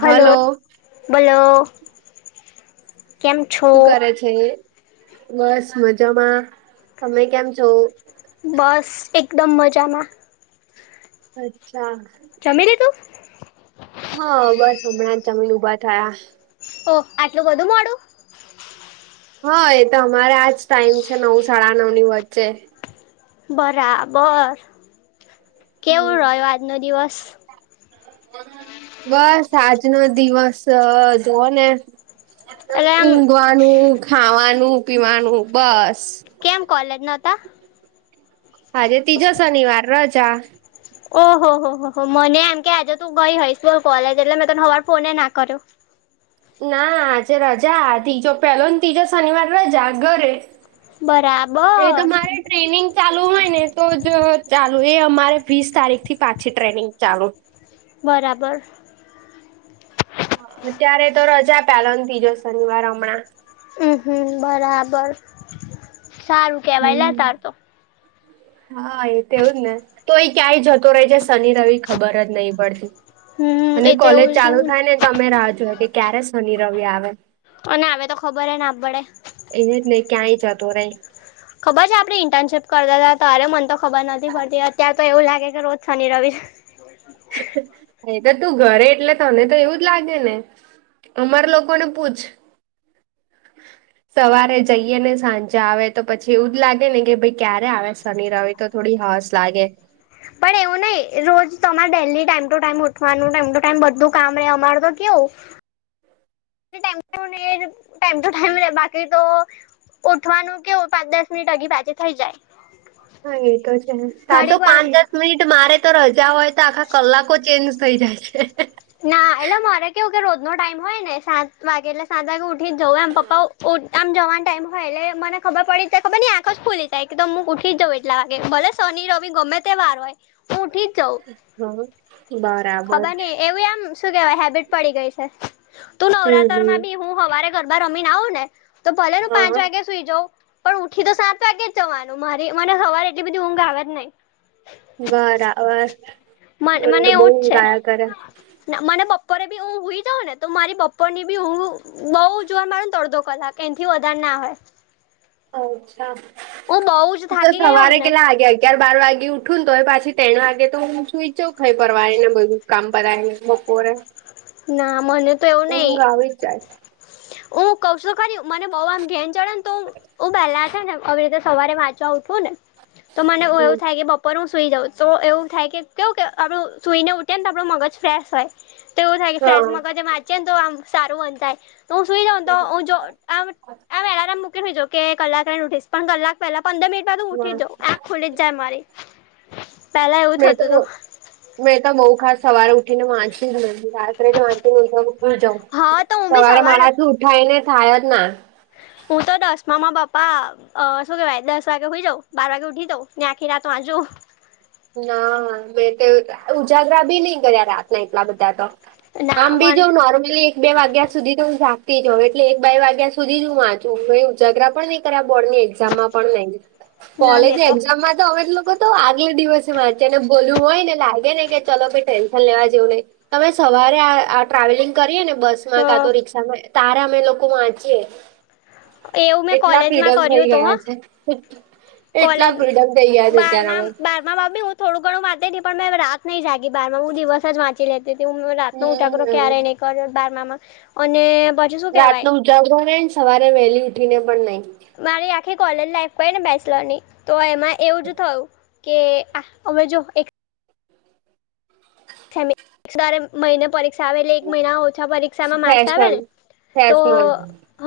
Hello. બલો. શું કરે છે બસ મજામાં તમે કેમ છો? બસ એકદમ મજામાં. અચ્છા. જમી લીધું. હા બસ હમણાં જ જમી ને ઉભા થયા. ઓ આટલું બધું મોડું હા એ તો અમારે આજ ટાઈમ છે નવ સાડા નવ ની વચ્ચે બરાબર કેવું રહ્યો આજનો દિવસ બસ આજનો દિવસ જોવ ને. એટલે આમ ઊઘવાનું ખાવાનું પીવાનું બસ. કેમ કોલેજ નોતા. આજે ત્રીજો શનિવાર રજા. ઓહો હો હો હો મને એમ કે આજે તું ગઈ હોય સ્કુલ કોલેજ એટલે મેં તને હવાર ફોન એ ના કર્યો. ના આજે રજા ત્રીજો પેલો ત્રીજો શનિવાર રજા ઘરે. એ તો બરાબર મારે. ટ્રેનિંગ ચાલુ હોય ને તો જ ચાલુ એ અમારે વીસ તારીખ થી પાછી ટ્રેનિંગ ચાલુ બરાબર. અત્યારે તો રજા પેલો તીજો શનિવાર હમણાં હમ હમ બરાબર સારું. કેવાય લે હમ. તાર તો હા એ તોવુંજ ને તો એ ક્યાંય જતો રહેે છે શનિ રવિ ખબર જ નહીં પડતી. હમ અને એ તો કોલેજ એવું જ ચાલુ થાય ને તમે રાહ જોએ કે ક્યારે શનિ રવિ આવે. અને હવે તો ખબર એ ના પડે. એને જ નહી ક્યાંય જતો રે. ખબર છે આપણે ઇન્ટર્નશીપ કરતા હતા તારે મન તો ખબર નથી પડતી અત્યારે તો એવું લાગે કે રોજ શનિ રવિ. એ તો તું ઘરે એટલે તને તો એવું જ લાગે ને. અમાર લોકો ને પૂછ સવારે જઈએ ને સાંજે આવે તો પછી એવું જ લાગે ને કે ભાઈ ક્યારે આવે શનિ રવિ. તો થોડી હાસ લાગે. પણ નહી રોજ તમારે ડેલી ટાઈમ ટુ ટાઈમ ઉઠવાનું ટાઈમ ટુ ટાઈમ બધું કામે અમાર તો કેવું ટેપુ ને ટાઈમ ટુ ટાઈમ રે બાકી તો. ઉઠવાનું કે કેવુ પાંચ દસ મિનિટ આગી પાછી થઈ જાય. હા એ તો છે તાર તો ઘડીક વાર પાંચ દસ. મિટ મારે તો રજા હોય તો આખા કલાકો ચેન્જ થઈ જાય છે. ના એટલે મારે કેવું કે રોજ નો ટાઈમ હોય ને સાત વાગે એટલે સાત વાગે ઉઠી જવું એમ પપ્પા ઉઠ. આમ જવાનો ટાઈમ હોય એટલે મને ખબર પડી જાય ખબર ની આંખ જ ખૂલી જાય કે તોમ હું ઉઠી જઉ. કેટલા વાગે ભલે શનિ રવિ ગમે તે વાર હોય હું ઉઠી જ જઉં હમ બરાબર. એવું આમ શું કેવાય હેબિટ પડી ગઈ છે. તું હમ નવરાત્ર માં હમ. બી હું હવારે ગરબા રમીને આઉ ને તો ભલે નું પાંચ હા વાગે સુઈ જઉ પણ ઉઠી તો સાત વાગે જ જવાનું મારી મને હવારે એટલી બધી ઊંઘ આવે જ નહી. બરાબર મને તો બઉ ઊંધ આયા કરે ના મને બપોરે બી હું હુય જઉં ને તો મારી બપોર ની બી હું બઉ જોવા મળે ને અડધો કલાક એથી વધારે ના હોય અચ્છા હું બઉ જ તું તો થાકી ગઈ સવારે હોઉં ને કેટલા આગે આગિયર બાર વાગે ઉઠું ન તોય પછી તે્ણ વાગે તો હું સુઈ જઉ ખઈ પરવારી ને બધું કામ પતાઈને બપોરે ના મને તો એવું નહી ઊંઘ આવી જ જાય હું કઉ છું ખરી મને બવ ઘેન ચડે ને તો ઓ પહેલા છે ને હવે રીતે સવારે વાંચવા ઉઠવું ને તો મને એ હમ એવું થાય કે બપોરે ઉપ હું સૂઈ જાઉં તો એવું થાય કે કેવું કે આપણું સૂઈને ઊઠીએને તો આપણું મગજ ફ્રેશ હોય તો એવું થાય કે હા ફેશ મગજ વાચીએ તો આમ સારું મન થાય હું સુઈ જાઉ તો હું જો આમ આમ એલાર્મ મૂકીનેઉધી જવ કે કલાક રહીંને ઉઠિશ પણ કલાક પેલા પંદર મિનિટ માં હા ઉઠી જ ખુલી જજાય મારી પેલા એવું મેં થતું તો હતું મેં તો બહુ ખાસ સવારે ઉઠી ને વાંચીયું જ નથી રાત્રે જથીજર જાવ હા તો હું બી સવારે સવાર મારા થી ઉઠાય ને થાય જ ના હું તો દસમાં માં બાપા અ શું કેવાય દસ વાગે હુઈ જઉ બાર વાગે ઉઠી જઉ ને આખી રાત વાચું ના મે ઉજાગરા બી નહી કર્યા રાતના એટલા બધા તો ના આમ બી જો મન નોર્મલી બે વાગ્યા સુધી તો હું જાગતી હોઉ એટલે એક બે વાગ્યા સુધી જ હું વાંચું મે ઉજાગરા પણ નહી બોર્ડ ની એક્ઝામમાં પણ નહી ના કોલેજ મેં તો એક્ઝામમાં તો અમે લોકો આગલૅ દિવસે વાચને ભલું હોય ને લાગે ને કે ચલો ભાઈ ટેન્શન લેવા જેવું નહીં તમે સવારે આ ટ્રાવેલિંગ કરીએ ને બસ હ માં કા તો રિક્ષામાં તારે અમે લોકો વાંચીએ એવું મેં એટલા કોલેજમાં ફ્રીડમ થઈ કર્યું હતું ગયા હ છે એટલા કોલેજ ફ્રીડમ થઈ ગયા છે અત્યારે અમે બારમાં બારમામાં બી હું થોડું ઘણું વાચતી પણ મેં રાત નહીં જાગી બારમાં હું દિવસ જ વાંચી લેતી તેંથી હું રાતનો ઉજાગરો હમ ક્યારે નહી કર્યો બારમામાં અને શું કહેવાય રાતનો ઉજાગરો નઈ ને સવારે વહેલી ઉઠી ને પણ નઈ મારી આખી કોલેજ લાઈફ ગય ને બેચલર ની તો એમાં એવું જ થયું કે આ અવે જો એક મહિને પરીક્ષા આવે એટલે એક મહિના ઓછા પરીક્ષામાં માર્ક્સ આવે ફેશન ને તો ફેશનલ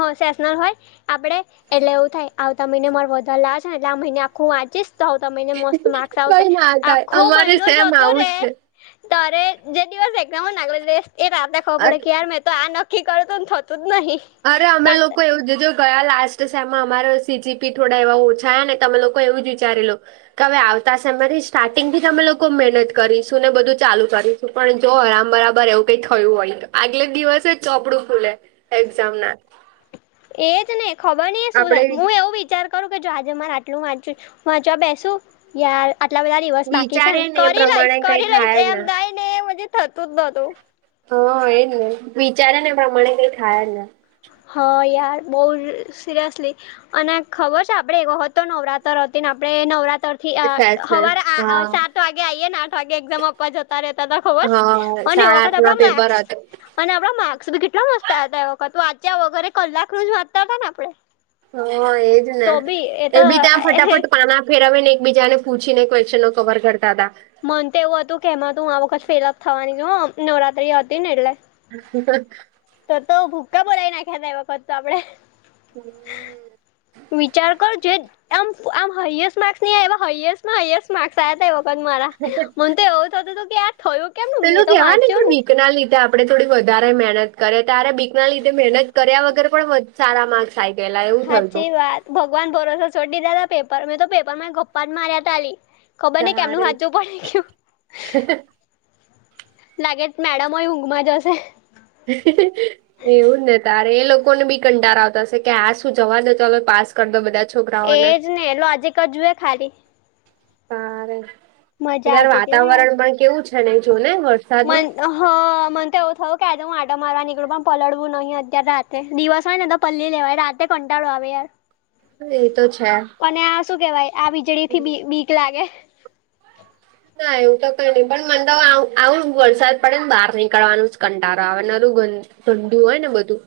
હ સેશનલ હોય આપણે એટલે એવું થાય આવતા મહિને માર વધારે લાવા છે ને એટલે આ મહિને આખું વાંચીશ આવતા મહીને મસ્ત માર્ક્સ આવશે કઈ ના થાય આખો અમારે મહિનો સેમ જતો આવું રે જ છે તારે જે દિવસ એક્ઝામ હોય ને આલગે એ રાતે ખબર પડે અ- કે યાર મે તો આ નક્કી કરેતું થતું જ નહી અરે અમે લોકો એવુંજ જો ગયા લાસ્ટ સેમમાં અમારા સીજીપી થોડા એવા ઓછા ને અમે લોકો એવું જ વિચારેલું કાલે આવતા સેમમાંથી જ સ્ટાર્ટિંગ થી જ અમે લોકો મહેનત કરીશું ને બધું ચાલુ કરીશું પણ જો આરામ બરાબર એવું કઈ થયું હોય તો આગલે દિવસે જ ચોપડું ખુલે ચમના એજ ને ખબર નઈ આ શું આપડે થાય હું એવું વિચાર કહુ કે જો આજે મારે આટલું વાચું હું વાંચવા બેસું યાર આટલા બધા દિવસ બાક છે વિચારે ને એ કરી લઈશ પ્રમાણે કઈ કરી લઈશ થાય જ એમ ના થાય ને પછી થતું જ ન હતું હા એજ ને વિચારે ને પ્રમાણે કઈ થાય જ ના હા યાર બહુ સિરિયસલી અને ખબર છે આપડે એક વખત તો નવરાત્ર હતી ને આપડે નવરાત્ર થી સેશનલ હવારે હા સાત વાગે આઈએ ને આઠ વાગે એક્ઝામ આપવા જતા રહેતા હતા ખબર છે હા અને સાડા વખત આઠ ના આપડા પેપર માર્ક્સ હતું અને આપડા માર્ક્સ બી કેટલા મસ્તા હતા. એ વખત વાંચ્યા વગરે કલાક રોજ વાંચતા હતા ને આપડે. હા એજ ને તો બી એ તો બી ત્યાં ફટાફટ પાના ફેરવીને એકબીજાને પૂછીને ક્વેશ્નો કવર કરતા હતા. મન તો એવું હતું કે એમાં તું આ વખત ફેલ જ થવાની છે, નવરાત્રી હતી ને એટલે. [unintelligible] તો તો ભૂક્કા બોલાવી નાખ્યા તા એ વખત તો આપડે હમ! વિચાર કર જે આમ આમ હાએસ્ટ માર્ક્સ ની હાએસ્ટમાં હાએસ્ટ માર્ક્સ આ્યા હતા એ વખત મારાહ મને તો એવું તો તો તું કે યાર પેલો કેવાય ને કે બીકના લીધે આપ આપણે થોડી વધારે મહેનત કરે, ત્યારે બીકના લીધે મહેનત કર્યા વગર પણ સારા માર્ક્સ આ ગયેલા એવું થયું હતું. સાચી વાત ભગવાન ભરોસે છોડી દીધુ પેપર મે તો પેપરમાં ગપ્પા મા્યાતી આલી. ખબર નહી કેમનું તારે હાચુ પડી ગ્યું. લાગે મેડમ હોય ઊંઘમાં જ હશે. એવું જ ને તારે એ લોકોને બી કંટાળો આવતા હશે, કે આ શું જવા દો ચાલો પાસ કરી દો બધા છોકરાઓને, એજ ને લોજિક જ જુએ ખાલી સારે મજા અત્યારે આવતી હતી વાતાવરણ પણ કેવું છે ને જો ને વરસાદ મ [unintelligible] હા મને તો એવું થયું કે આજ હું આટો મારવા નીકળું, પણ પલળવું નહીં અત્યારે રાત્રે દિવસ હોય ને તો પલ્લળી લેવાય રાતે કંટાળો આવે યારવ એ તો છે. અને આ શું કેવાય? આ વીજળી થી બીક લાગે. ના એવું તો કઈ નહીં પણ મને તો આવું વરસાદ પડે ને બહાર નીકળવાનું જ કંટળો આવે નરું ગન ગંડું હોય ને બધું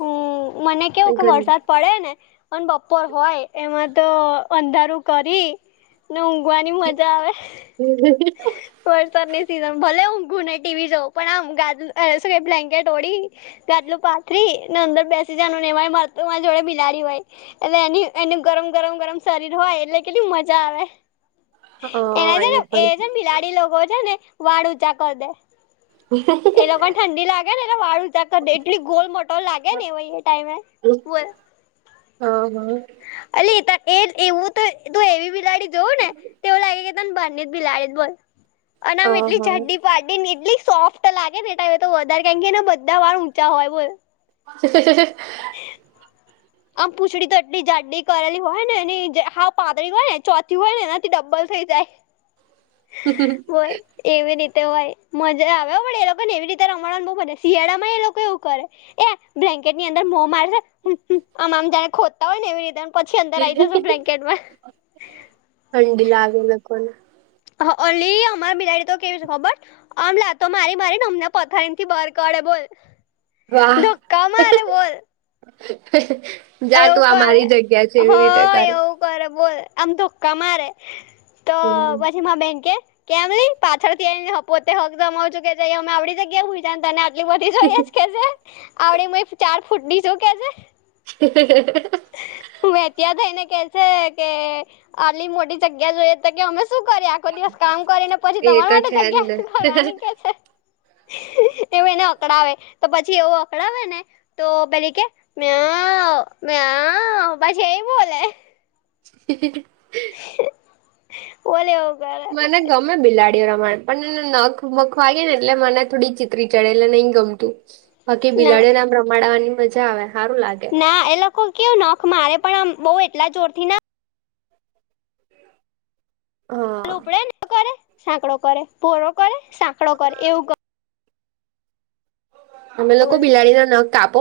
હમ મને એ કેવું કે ગંદ વરસાદ પડે ને પણ બપોર હોય એમાં તો અંધારું કરી ને ઊંઘવાની મજા આવે. વરસાદની સિઝન ભલે ઊંધુને ટીવી જઉં પણ આમ શું બ્લેન્કેટ ઓઢી ગાદલું પાથરી ને અંદર બેસી જનું ને એરી માર મારી જોડે બિલાડી હોય. એટલે એની એનું ગરમ ગરમ ગરમ શરીર હોય એટલે કેટલી મજા આવે. એના હા છે ને એ પણ છે ને બિલાડી લોકો છે ને વાળ ઊંચા કરી દે. એ લોકોને ઠંડી લાગે ને એટલે વાળું ત્યા કરી દે એટલી ગોલ મોટો લાગે હા ને એવા ટાઈમે હા અ એ એવું તો તું એવી બિલાડી જોવું ને એવું લાગે કે તને બને બિલાડી જ બોલ અને આમ હા એટલી હા જાડી વાડીને એટલી સોફ્ટ લાગે ને એ ટાઈમે તો વધારે કારણ કે એના બધા વાળ ઊંચા હોય બોલ. [unintelligible] આમ પૂંછડી તટલી જાડડી કરેલી હોય ને એ હ પાતળી હોય ને ચોથી હોય ને એનાથી ડબ્બલ થઈ જાય. બોલ? એવી રીતે હોય મજા આવે પણ એ લોકો ને એવી રીતે રમવાને બહુ મજા શિયાળા માં એ લોકો એવું કરે. બ્લેન્કેટની અંદર મો મારશે આમ જાને ખોદતા હોય ને એવી રીતે. પછી અંદર આવી જશે બ્લેન્કેટમાં ઠંડી લાગે લોકોને હ ઓલી અમાર બિલાડી તો કેવી ખબર? આમ લાતો મારી મારી ને અમને પથારી થી બાર કાઢે બોલ? વાહ દુક્કા મારે બોલ. જા એવું તું આ કરે મારી જગ્યા છે હ એવી રીતે કર. એવું બોલ આમ તો દુક્કા મારે તો હમ. પછી મા બેંકેટ કેમ ન પાછળ થી આવી પોતે હક જમું છું કે અમે આવડી જગ્યા હને તને એટલી બધી જોઈ જ કે આવડી ચાર ફૂટ ની જો કે છે. હ. હું ત્યાં થઈને કે છે કે આલી મોટી જગ્યા જોઈએ તો કે અમે શું કર્યા દિવસ કામ કરીને પછી એ તમારા તો માટે છે જ જગ્યા ને કરવાની કે છે. [inaudible] તેવું એને અકડાવે તો પછી એવું અકડાવે ને તો પેલી કે મે મે હ પછી એ બોલ. હ. ઓલેવગ [unintelligible] મને ગમે બિલાડીઓ રમાણ પણ એને નખ મખ વાગે ને એટલે મને થોડી ચિત્રી ચડેલે નઈ ગમતી. બાકી ના બિલાડી ને આમ રમાડવાની મજા આવે સારું લાગે. ના એ લોકો કેવું નખ મારે પણ આમ બઉ એટલા જોરથી ના હા. ઉપડે કરે સાંકડો કરે ભોરો કરે સાંકડો કરે એવું કરે. અમે લોકો બિલાડી ના નખ કાપો.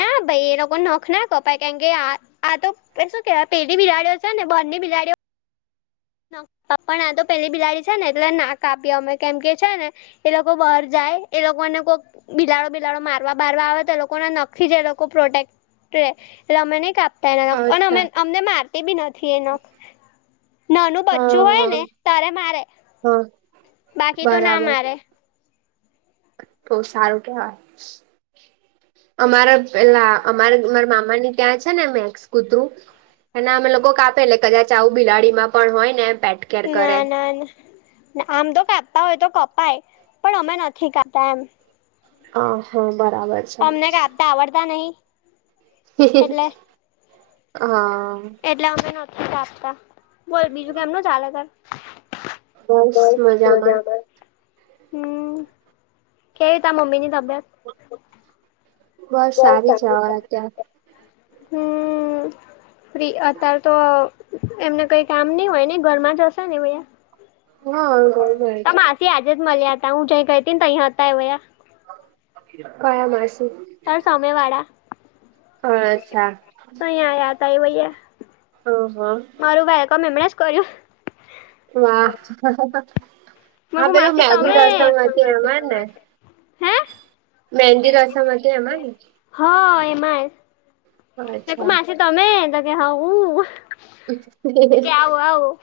ના ભાઈ એ લોકો નખ ના કપાય કારણ કે આ હા તો શું કેવાય પેલી બિલાડીઓ છે ને બરની બિલાડીઓ પ્પ પણ આ તો પેલી બિલાડી છે ને એટ ના કાપી અમે કેમ કે છે ને એ લોકો બહાર જાય એ લોકોને કોક બિલાડો બિલાડો મારવા બરવા આવે તો લોકોને નક્ જ એ લોકો પ્રોટેક્ટ એટલે અમે નહી કાપતા એખ અને અમે અચ્છા અમને મારતી બી નથી એ નખ. નાનું હા બચ્ચું હોય ને હા તારે મારે હા બાકી તો ના મારે. બહ સારું કેવાય. અમારા પેલા અમારે મામારા મામાની ત્યાં છે ને મેક્સ કૂતરું અને અમે લોકો કાપે એટલે કદાચ આવું બિલાડીમાં પણ હોય ને એ પેટ. કેર કરે. ના ના ના આમ તો કાપતા હોય તો કપાય પણ અમે નથી કાપતા એમ. અ હા બરાબર. છે અમને કાપતા આવડતા નહીં. હા. એટલે અમે નથી આપતા બોલ બીજું કેમનું ચાલે ત. બસ મજામાં. હમ્મ કેવી ત મમ્મીની તબિયત. બસ સારી છે અત્યારે. હમ્મ અત્યારે તો એમને કઈ કામ નઈ હોય ને ઘરમાં જ હશે ને ભૈ [unintelligible] હા ગોલ મેરેજ તો માસી આજે જ મળ્યા હતા હું જ ગઈ હતી ને તો અહીંયા હતા. કયા માસી? તાર સામે વાળા હા અચ્છા તો અહીં આયા હતા એ ભૈયા હ હ. મારું વેલકમ એમણે જ કર્યું. વાહ મેં હા કીધું પેલું માસી મહેંદી રસમ હતી એમાં ને. તમે હે મહેંદી રસમ હતી એમાં. હ એમાં તક અચ્છા માસી તમે તો કે હું. તો કે આવું આવું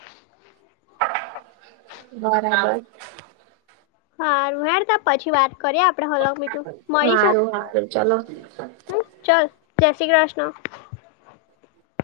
બરાબર. હારુ હેડતો પછી વાત કરીએ આપણે. આપ હ બીધું મળીશું હારું હારું ચલો હ ચાલ જય શ્રી કૃષ્ણ.